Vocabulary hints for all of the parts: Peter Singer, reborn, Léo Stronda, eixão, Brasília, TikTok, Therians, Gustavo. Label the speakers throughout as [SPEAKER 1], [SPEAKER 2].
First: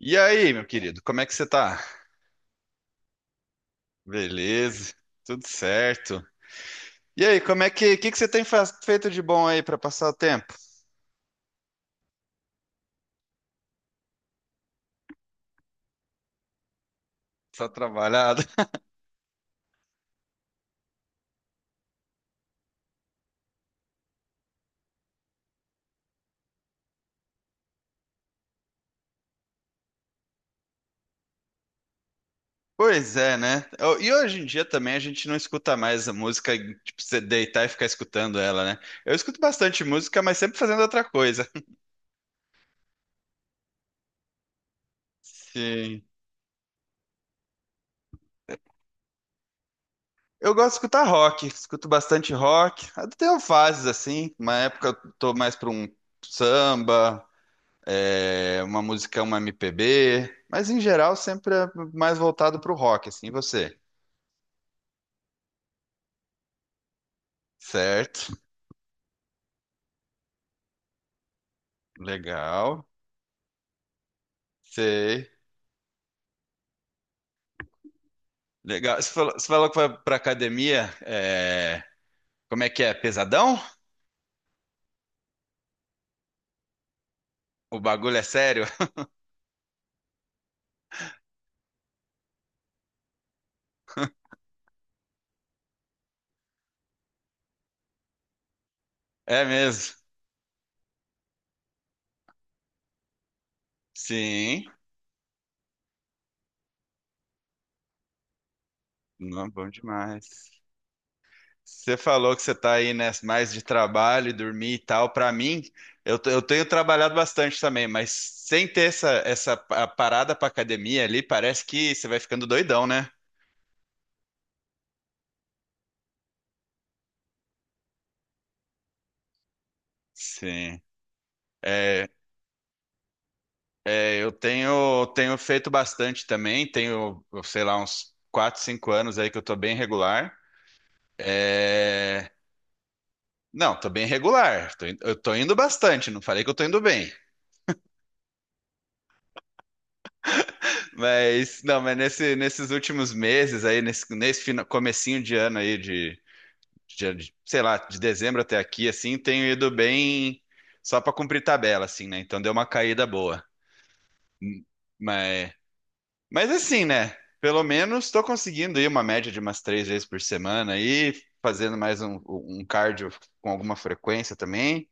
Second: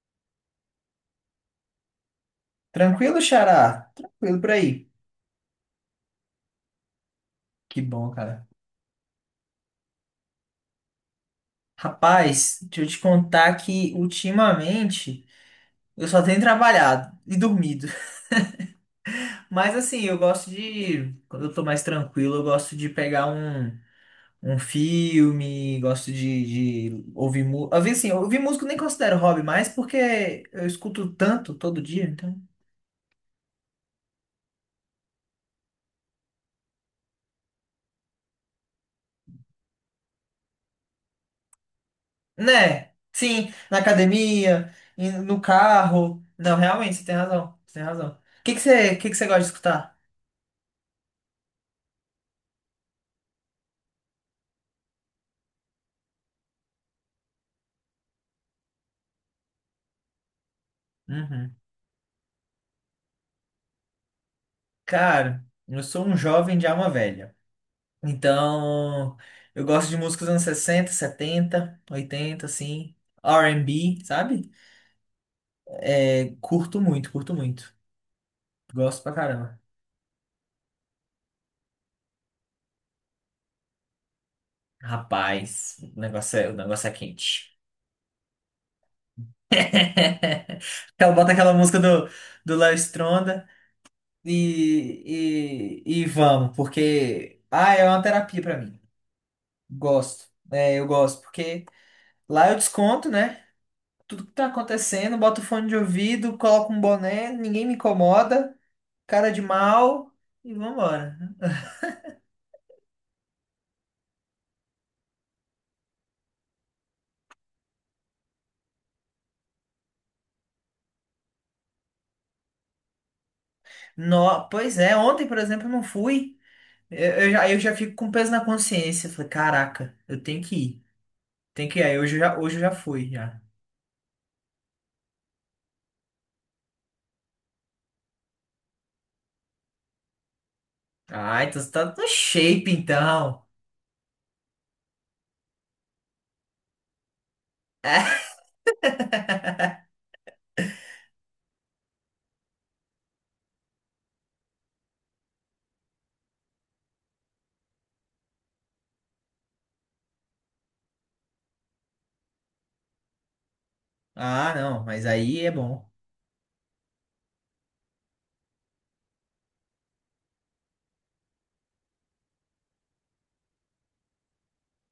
[SPEAKER 1] E aí, meu querido, como é que você tá?
[SPEAKER 2] Tranquilo, Xará? Tranquilo por aí.
[SPEAKER 1] Beleza, tudo certo. E aí, como é
[SPEAKER 2] Que
[SPEAKER 1] que, que,
[SPEAKER 2] bom,
[SPEAKER 1] que você tem
[SPEAKER 2] cara.
[SPEAKER 1] feito de bom aí pra passar o tempo?
[SPEAKER 2] Rapaz, deixa eu te contar que ultimamente eu só tenho trabalhado e
[SPEAKER 1] Só
[SPEAKER 2] dormido.
[SPEAKER 1] trabalhado?
[SPEAKER 2] Mas assim, eu gosto de. Quando eu tô mais tranquilo, eu gosto de pegar um filme, gosto de ouvir música. Às vezes, assim, ouvir música eu nem considero hobby mais porque eu escuto tanto todo dia, então.
[SPEAKER 1] Pois é, né? E hoje em dia também a gente não escuta mais a música, tipo, você deitar e ficar escutando ela, né? Eu escuto bastante música, mas sempre fazendo outra coisa.
[SPEAKER 2] Né? Sim, na academia, no
[SPEAKER 1] Sim.
[SPEAKER 2] carro. Não, realmente, você tem razão. Você tem razão. O que que você gosta de escutar?
[SPEAKER 1] Eu gosto de escutar rock, escuto bastante rock. Eu tenho fases assim, uma época eu tô mais pra um samba, é, uma música, uma MPB, mas em geral sempre
[SPEAKER 2] Uhum.
[SPEAKER 1] é mais voltado para o rock, assim, e você.
[SPEAKER 2] Cara, eu sou um jovem de alma velha.
[SPEAKER 1] Certo,
[SPEAKER 2] Então, eu gosto de músicas dos anos 60, 70, 80,
[SPEAKER 1] legal,
[SPEAKER 2] assim. R&B, sabe?
[SPEAKER 1] sei,
[SPEAKER 2] É, curto muito, curto muito.
[SPEAKER 1] legal.
[SPEAKER 2] Gosto pra
[SPEAKER 1] Você
[SPEAKER 2] caramba.
[SPEAKER 1] falou que foi para academia, é, como é que é, pesadão?
[SPEAKER 2] Rapaz, o negócio é quente.
[SPEAKER 1] O bagulho é sério?
[SPEAKER 2] Ela bota aquela música do Léo Stronda e vamos, porque. Ah, é uma terapia pra mim.
[SPEAKER 1] É mesmo,
[SPEAKER 2] Gosto. É, eu gosto, porque lá eu desconto, né? Tudo que tá
[SPEAKER 1] sim,
[SPEAKER 2] acontecendo, boto fone de ouvido, coloco um boné, ninguém me incomoda, cara de
[SPEAKER 1] não, bom
[SPEAKER 2] mal
[SPEAKER 1] demais.
[SPEAKER 2] e vambora.
[SPEAKER 1] Você falou que você está aí, né, mais de trabalho, e dormir e tal. Para mim, eu tenho trabalhado bastante também, mas sem ter essa, essa parada para academia ali, parece que você vai ficando doidão, né?
[SPEAKER 2] No, pois é, ontem, por exemplo, eu não fui. Eu já fico com peso na consciência. Falei, caraca, eu tenho que
[SPEAKER 1] Sim.
[SPEAKER 2] ir. Tem que ir. Aí
[SPEAKER 1] É,
[SPEAKER 2] hoje eu já fui, já.
[SPEAKER 1] é, eu tenho, tenho feito bastante também, tenho, sei lá, uns 4, 5 anos aí que eu tô bem regular.
[SPEAKER 2] Ah, então você tá no
[SPEAKER 1] É,
[SPEAKER 2] shape, então.
[SPEAKER 1] não, tô bem regular, eu tô indo bastante, não falei que eu tô indo bem.
[SPEAKER 2] É.
[SPEAKER 1] Mas, não, mas nesses últimos meses aí, nesse, nesse comecinho de ano aí, de, sei lá, de dezembro até aqui, assim, tenho ido bem só pra cumprir tabela, assim, né? Então deu uma caída boa.
[SPEAKER 2] Ah, não, mas aí é
[SPEAKER 1] Mas,
[SPEAKER 2] bom.
[SPEAKER 1] mas assim, né? Pelo menos tô conseguindo ir uma média de umas três vezes por semana aí, fazendo mais um, um cardio com alguma frequência também,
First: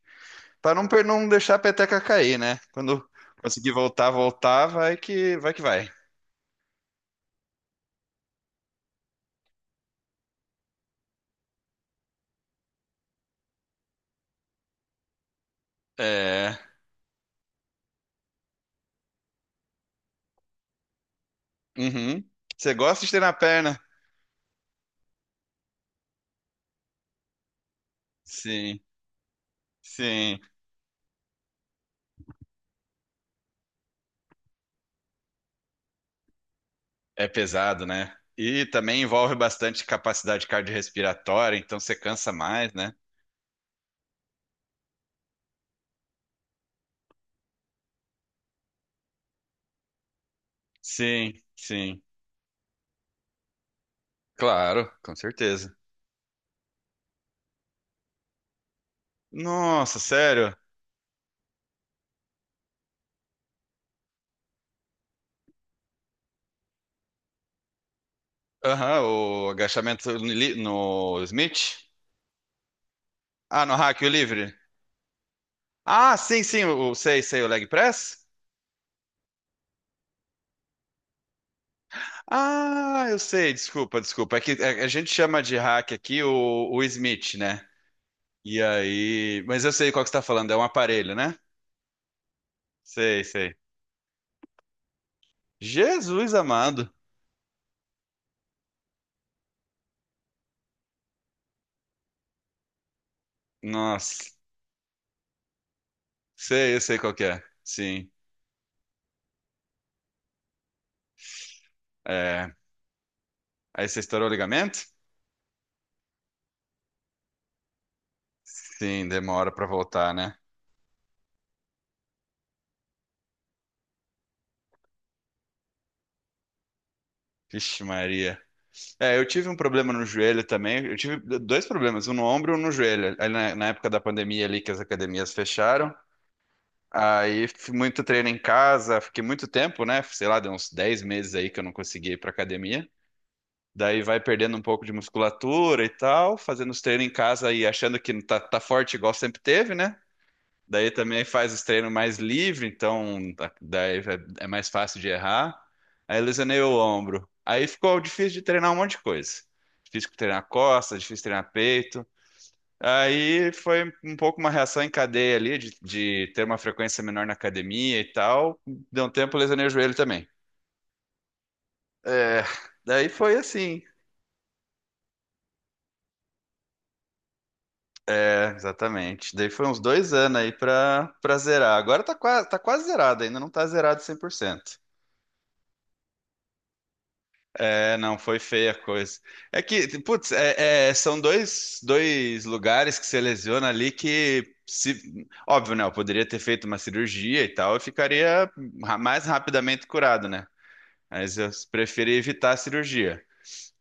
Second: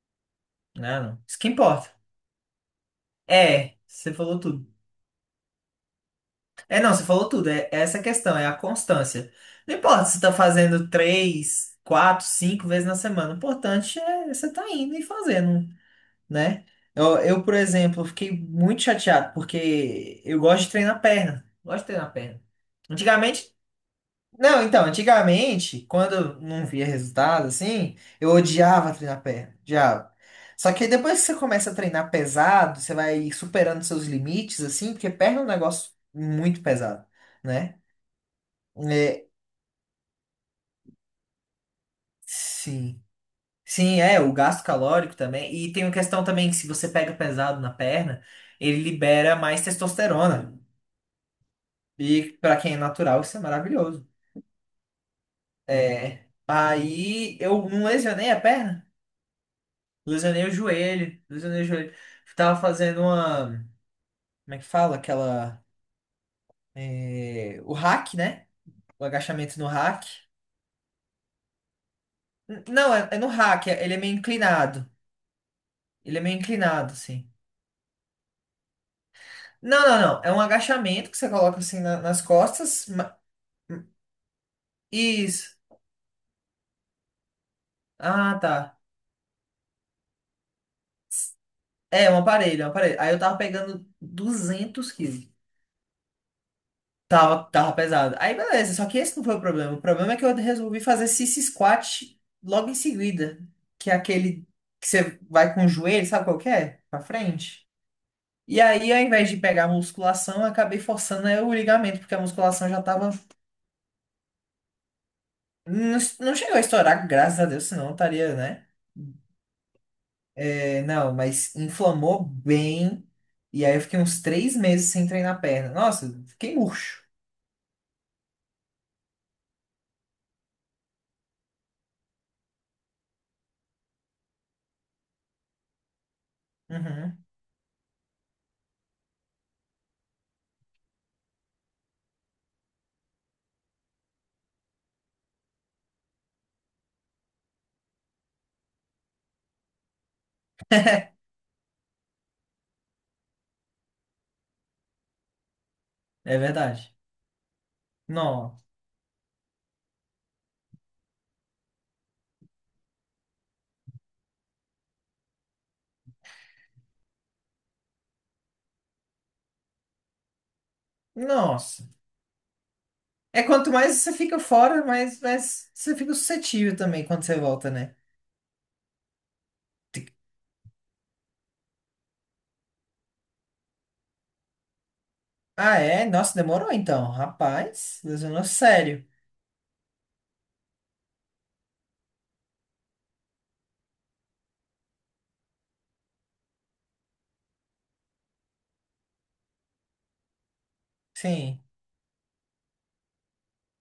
[SPEAKER 1] pra não,
[SPEAKER 2] Ah, não.
[SPEAKER 1] não
[SPEAKER 2] Isso que
[SPEAKER 1] deixar a
[SPEAKER 2] importa.
[SPEAKER 1] peteca cair, né? Quando conseguir
[SPEAKER 2] É,
[SPEAKER 1] voltar,
[SPEAKER 2] você falou tudo.
[SPEAKER 1] voltar, vai que vai que vai.
[SPEAKER 2] É, não, você falou tudo. É essa questão, é a constância. Não importa se você tá fazendo três, quatro, cinco vezes na semana. O importante é você tá indo e fazendo,
[SPEAKER 1] É.
[SPEAKER 2] né? Eu, por exemplo, fiquei muito chateado porque eu gosto de treinar perna. Gosto de treinar
[SPEAKER 1] Uhum.
[SPEAKER 2] perna.
[SPEAKER 1] Você gosta de estender na
[SPEAKER 2] Antigamente
[SPEAKER 1] perna?
[SPEAKER 2] não, então, antigamente, quando eu não via resultado, assim, eu
[SPEAKER 1] Sim,
[SPEAKER 2] odiava treinar perna, odiava.
[SPEAKER 1] sim.
[SPEAKER 2] Só que aí depois que você começa a treinar pesado, você vai superando seus limites, assim, porque perna é um negócio muito pesado,
[SPEAKER 1] É
[SPEAKER 2] né?
[SPEAKER 1] pesado, né? E também
[SPEAKER 2] É,
[SPEAKER 1] envolve bastante capacidade cardiorrespiratória, então você cansa mais, né?
[SPEAKER 2] sim. Sim, é, o gasto calórico também. E tem uma questão também que se você pega pesado na perna, ele libera mais testosterona.
[SPEAKER 1] Sim, sim.
[SPEAKER 2] E pra quem é natural, isso é maravilhoso.
[SPEAKER 1] Claro, com certeza.
[SPEAKER 2] É. Aí eu não lesionei a perna.
[SPEAKER 1] Nossa,
[SPEAKER 2] Lesionei o
[SPEAKER 1] sério?
[SPEAKER 2] joelho, lesionei o joelho. Tava fazendo uma. Como é que fala? Aquela. É, o hack, né?
[SPEAKER 1] Aham,
[SPEAKER 2] O
[SPEAKER 1] o
[SPEAKER 2] agachamento no hack.
[SPEAKER 1] agachamento no, no Smith?
[SPEAKER 2] Não, é no
[SPEAKER 1] Ah,
[SPEAKER 2] hack,
[SPEAKER 1] no
[SPEAKER 2] ele é
[SPEAKER 1] hack o
[SPEAKER 2] meio
[SPEAKER 1] livre?
[SPEAKER 2] inclinado.
[SPEAKER 1] Ah,
[SPEAKER 2] Ele é meio
[SPEAKER 1] sim, sim, o,
[SPEAKER 2] inclinado,
[SPEAKER 1] sei,
[SPEAKER 2] assim.
[SPEAKER 1] sei, o leg press?
[SPEAKER 2] Não, não, não. É um agachamento que você coloca assim nas costas.
[SPEAKER 1] Ah, eu sei, desculpa, desculpa. É que a gente chama
[SPEAKER 2] Isso.
[SPEAKER 1] de hack aqui o Smith, né?
[SPEAKER 2] Ah,
[SPEAKER 1] E
[SPEAKER 2] tá.
[SPEAKER 1] aí. Mas eu sei qual que você tá falando, é um aparelho, né?
[SPEAKER 2] É, um aparelho, é um aparelho. Aí eu
[SPEAKER 1] Sei,
[SPEAKER 2] tava
[SPEAKER 1] sei.
[SPEAKER 2] pegando 200 quilos.
[SPEAKER 1] Jesus amado.
[SPEAKER 2] Tava pesado. Aí beleza, só que esse não foi o problema. O problema é que eu resolvi fazer sissy squat logo em seguida, que é
[SPEAKER 1] Nossa.
[SPEAKER 2] aquele que você vai com o joelho, sabe qual que
[SPEAKER 1] Sei, eu
[SPEAKER 2] é?
[SPEAKER 1] sei
[SPEAKER 2] Pra
[SPEAKER 1] qual que é.
[SPEAKER 2] frente.
[SPEAKER 1] Sim.
[SPEAKER 2] E aí, ao invés de pegar a musculação, eu acabei forçando né, o ligamento, porque a
[SPEAKER 1] É.
[SPEAKER 2] musculação já tava.
[SPEAKER 1] Aí você estourou o ligamento?
[SPEAKER 2] Não, não chegou a estourar, graças a Deus, senão eu estaria, né?
[SPEAKER 1] Sim, demora pra voltar, né?
[SPEAKER 2] É, não, mas inflamou bem. E aí eu fiquei uns 3 meses sem treinar a perna. Nossa, fiquei murcho.
[SPEAKER 1] Vixe, Maria. É, eu tive um problema no joelho também. Eu tive dois problemas, um no ombro e um no joelho. Aí na época da pandemia ali que as academias fecharam.
[SPEAKER 2] Uhum,
[SPEAKER 1] Aí fiz muito treino em casa, fiquei muito tempo, né? Sei lá, deu uns 10 meses aí que eu não consegui ir pra academia. Daí vai perdendo um pouco de musculatura e tal, fazendo os treinos em casa e achando que tá, tá forte igual sempre teve, né? Daí também faz os treinos mais livre, então daí é mais fácil de errar. Aí
[SPEAKER 2] é
[SPEAKER 1] lesionei o
[SPEAKER 2] verdade.
[SPEAKER 1] ombro. Aí ficou difícil de
[SPEAKER 2] Nossa.
[SPEAKER 1] treinar um monte de coisa. Difícil treinar costas, difícil treinar peito. Aí foi um pouco uma reação em cadeia ali, de ter uma frequência menor na academia e tal. Deu um tempo, lesionei o joelho também.
[SPEAKER 2] Nossa.
[SPEAKER 1] É, daí foi
[SPEAKER 2] É quanto
[SPEAKER 1] assim.
[SPEAKER 2] mais você fica fora, mais você fica suscetível também quando você volta, né?
[SPEAKER 1] É, exatamente. Daí foi uns dois anos aí pra, pra zerar. Agora tá quase zerado, ainda não tá zerado 100%.
[SPEAKER 2] Ah, é? Nossa, demorou então.
[SPEAKER 1] É,
[SPEAKER 2] Rapaz,
[SPEAKER 1] não, foi
[SPEAKER 2] lesionou
[SPEAKER 1] feia a
[SPEAKER 2] sério.
[SPEAKER 1] coisa. É que, putz, é, são dois, dois lugares que você lesiona ali que, se, óbvio, né? Eu poderia ter feito uma cirurgia e tal, eu ficaria mais rapidamente curado, né? Mas eu
[SPEAKER 2] Sim.
[SPEAKER 1] preferi evitar a cirurgia.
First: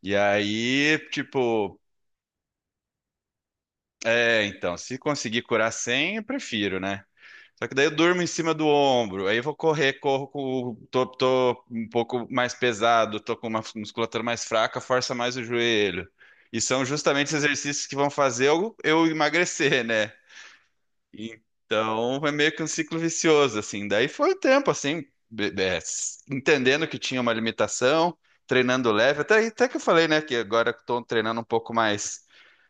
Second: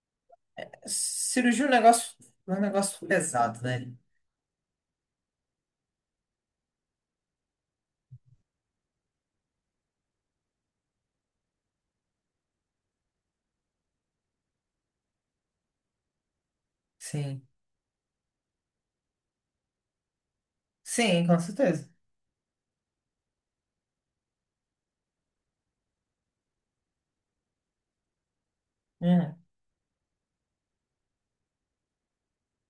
[SPEAKER 1] E aí,
[SPEAKER 2] Cirurgia
[SPEAKER 1] tipo,
[SPEAKER 2] é um negócio pesado, né?
[SPEAKER 1] é, então, se conseguir curar sem, eu prefiro, né? Só que daí eu durmo em cima do ombro, aí eu vou correr, corro com tô, tô um pouco mais pesado, tô com uma musculatura mais fraca, força mais o joelho. E são justamente os
[SPEAKER 2] Sim.
[SPEAKER 1] exercícios que vão fazer eu emagrecer, né?
[SPEAKER 2] Sim, com certeza.
[SPEAKER 1] Então é meio que um ciclo vicioso, assim. Daí foi o tempo, assim, be- be- entendendo que tinha uma limitação, treinando leve,
[SPEAKER 2] Uhum.
[SPEAKER 1] até, até que eu falei, né, que agora estou treinando um pouco mais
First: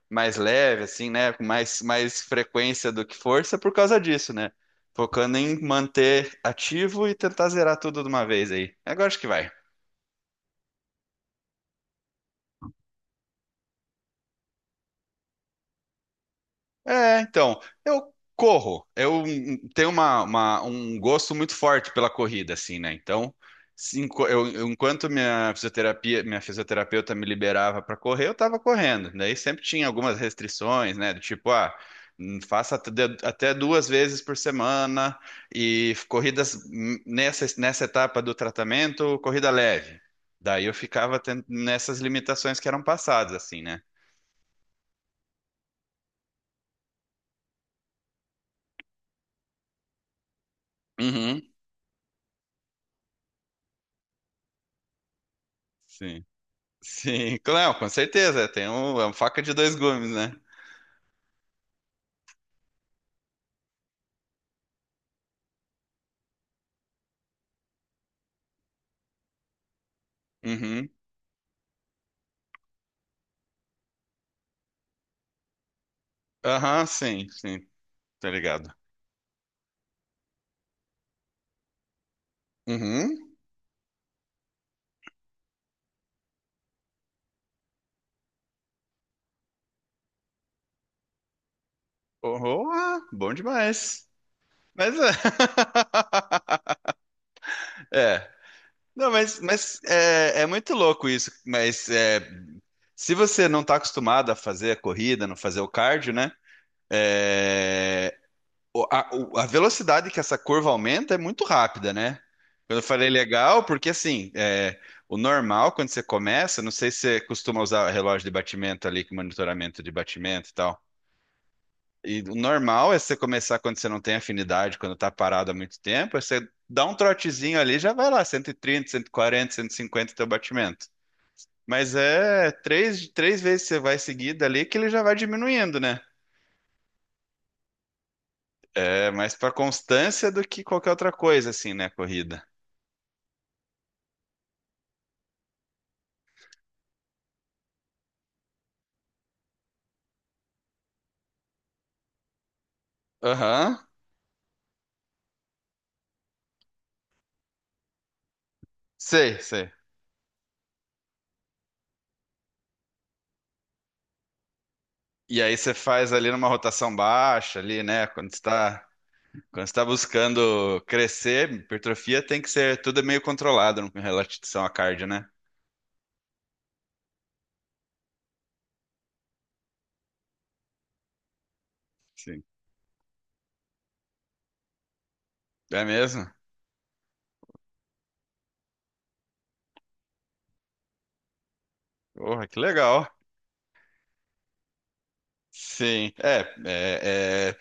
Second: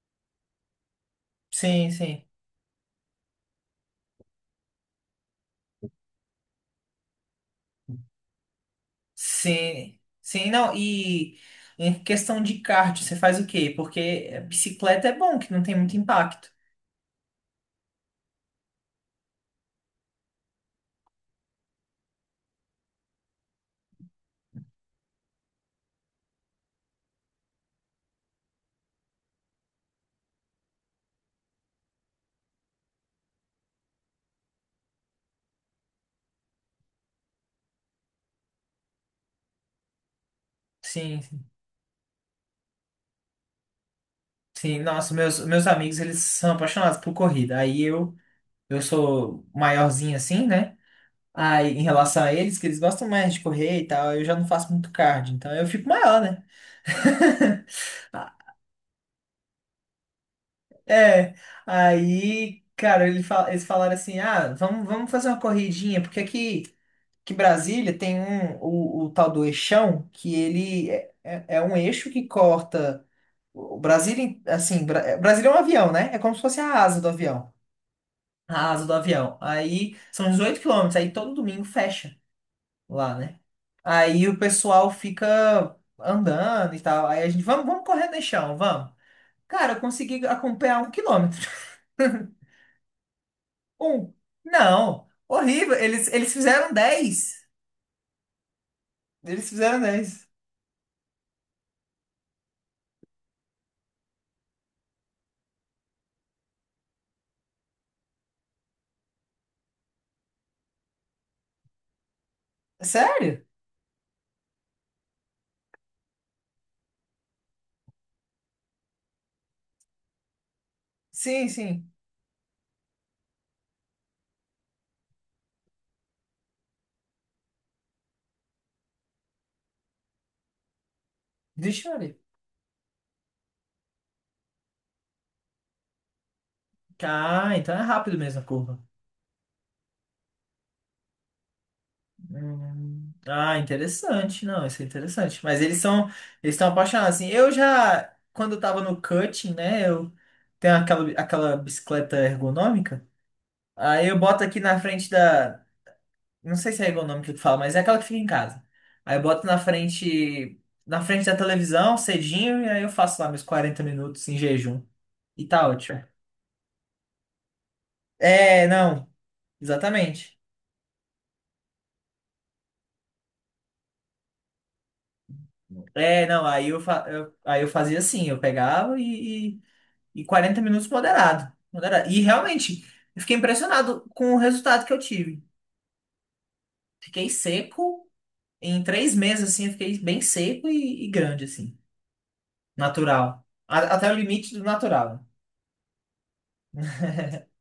[SPEAKER 1] mais leve, assim, né? Com mais,
[SPEAKER 2] Sim,
[SPEAKER 1] mais
[SPEAKER 2] sim.
[SPEAKER 1] frequência do que força por causa disso, né? Focando em manter ativo e tentar zerar tudo de uma vez aí. Agora acho que vai.
[SPEAKER 2] Sim. Sim, não. E em questão de cardio, você faz o quê? Porque bicicleta é bom, que não tem muito impacto.
[SPEAKER 1] É, então, eu corro. Eu tenho uma, um gosto muito forte pela corrida, assim, né? Então, se enqu- eu- enquanto minha fisioterapia, minha fisioterapeuta me liberava para correr, eu tava correndo. Daí sempre tinha algumas restrições, né? Do tipo, ah, faça até até duas vezes por semana e corridas nessa, nessa etapa do tratamento, corrida leve. Daí eu ficava
[SPEAKER 2] Sim, sim.
[SPEAKER 1] nessas limitações que eram passadas, assim, né?
[SPEAKER 2] Sim, Nossa, meus amigos, eles são apaixonados por corrida. Aí eu. Eu sou maiorzinho assim, né?
[SPEAKER 1] Uhum.
[SPEAKER 2] Aí, em relação a eles, que eles gostam mais de correr e tal, eu já não faço muito cardio, então eu fico maior,
[SPEAKER 1] Sim.
[SPEAKER 2] né?
[SPEAKER 1] Sim, claro, com certeza. Tem um, é uma faca de dois gumes, né?
[SPEAKER 2] É, aí, cara, eles falaram assim, ah, vamos fazer uma corridinha, porque aqui que Brasília tem o tal do eixão, que
[SPEAKER 1] Uhum.
[SPEAKER 2] ele é um eixo que corta o Brasília, assim, é, Brasília é um avião, né? É como se fosse a
[SPEAKER 1] Aham,
[SPEAKER 2] asa do
[SPEAKER 1] sim,
[SPEAKER 2] avião,
[SPEAKER 1] sim, tá
[SPEAKER 2] a
[SPEAKER 1] ligado.
[SPEAKER 2] asa do avião. Aí são 18 quilômetros, aí todo domingo fecha. Lá,
[SPEAKER 1] Uhum.
[SPEAKER 2] né? Aí o pessoal fica andando e tal. Aí a gente, vamos correr no chão, vamos. Cara, eu consegui acompanhar 1 quilômetro.
[SPEAKER 1] Oh, ah, bom demais.
[SPEAKER 2] Um.
[SPEAKER 1] Mas é.
[SPEAKER 2] Não. Horrível. Eles fizeram 10.
[SPEAKER 1] É. Não,
[SPEAKER 2] Eles
[SPEAKER 1] mas
[SPEAKER 2] fizeram 10.
[SPEAKER 1] é, é muito louco isso. Mas é, se você não tá acostumado a fazer a corrida, não fazer o cardio, né? É, a velocidade que essa curva aumenta é muito rápida, né? Quando eu falei
[SPEAKER 2] Sério?
[SPEAKER 1] legal, porque assim, é, o normal, quando você começa, não sei se você costuma usar relógio de batimento ali, com monitoramento de batimento e tal.
[SPEAKER 2] Sim, sim.
[SPEAKER 1] E o normal é você começar quando você não tem afinidade, quando tá parado há muito tempo, é você dá um trotezinho ali, já vai lá, cento e trinta, cento e quarenta, cento e cinquenta teu batimento.
[SPEAKER 2] Deixa
[SPEAKER 1] Mas
[SPEAKER 2] eu ver.
[SPEAKER 1] é três, três vezes você vai seguida ali que ele já vai diminuindo, né?
[SPEAKER 2] Ah, então é rápido mesmo a curva.
[SPEAKER 1] É mais pra constância do que qualquer outra coisa, assim, né, corrida.
[SPEAKER 2] Hum. Ah, interessante. Não, isso é interessante. Mas eles são, eles estão apaixonados. Assim, quando eu tava no cutting, né? Eu tenho aquela bicicleta ergonômica.
[SPEAKER 1] Aham.
[SPEAKER 2] Aí eu boto aqui na frente da. Não sei se é ergonômica que fala, mas é aquela que fica em casa. Aí eu
[SPEAKER 1] Sei,
[SPEAKER 2] boto na
[SPEAKER 1] sei.
[SPEAKER 2] frente. Na frente da televisão, cedinho, e aí eu faço lá meus 40 minutos em jejum.
[SPEAKER 1] E
[SPEAKER 2] E
[SPEAKER 1] aí
[SPEAKER 2] tá
[SPEAKER 1] você
[SPEAKER 2] ótimo.
[SPEAKER 1] faz ali numa rotação baixa ali, né?
[SPEAKER 2] É, não,
[SPEAKER 1] Quando está
[SPEAKER 2] exatamente.
[SPEAKER 1] buscando crescer, hipertrofia tem que ser tudo é meio controlado em relação à cardio, né?
[SPEAKER 2] É, não, aí eu fazia assim, eu pegava e 40 minutos moderado, moderado. E
[SPEAKER 1] Sim.
[SPEAKER 2] realmente, eu fiquei impressionado com o resultado que eu tive.
[SPEAKER 1] É mesmo?
[SPEAKER 2] Fiquei seco, em 3 meses, assim, eu fiquei bem seco e grande, assim.
[SPEAKER 1] Porra, que legal.
[SPEAKER 2] Natural. Até o limite do natural,
[SPEAKER 1] Sim. É, é,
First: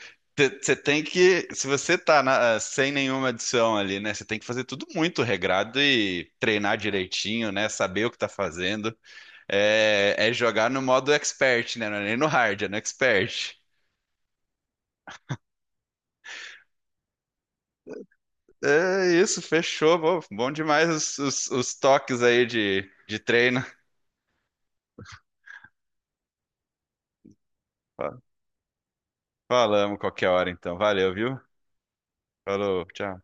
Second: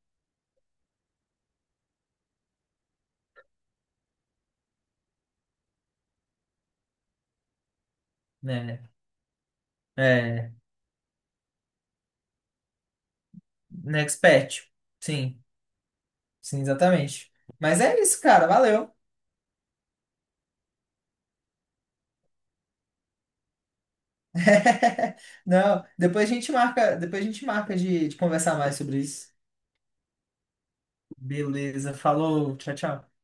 [SPEAKER 1] você tem que, se você tá sem nenhuma adição ali, né? Você tem que fazer tudo muito regrado e treinar direitinho, né? Saber o que tá
[SPEAKER 2] né?
[SPEAKER 1] fazendo. É, é
[SPEAKER 2] É,
[SPEAKER 1] jogar no modo expert, né? Não é nem no hard, é no expert.
[SPEAKER 2] né, expert. Sim, sim, exatamente. Mas é isso, cara. Valeu.
[SPEAKER 1] É isso, fechou. Bom, bom demais os, os toques aí de treino.
[SPEAKER 2] Não, depois a gente marca de
[SPEAKER 1] Fa-
[SPEAKER 2] conversar mais sobre isso.
[SPEAKER 1] Falamos qualquer hora, então. Valeu, viu?
[SPEAKER 2] Beleza, falou, tchau,
[SPEAKER 1] Falou,
[SPEAKER 2] tchau.
[SPEAKER 1] tchau.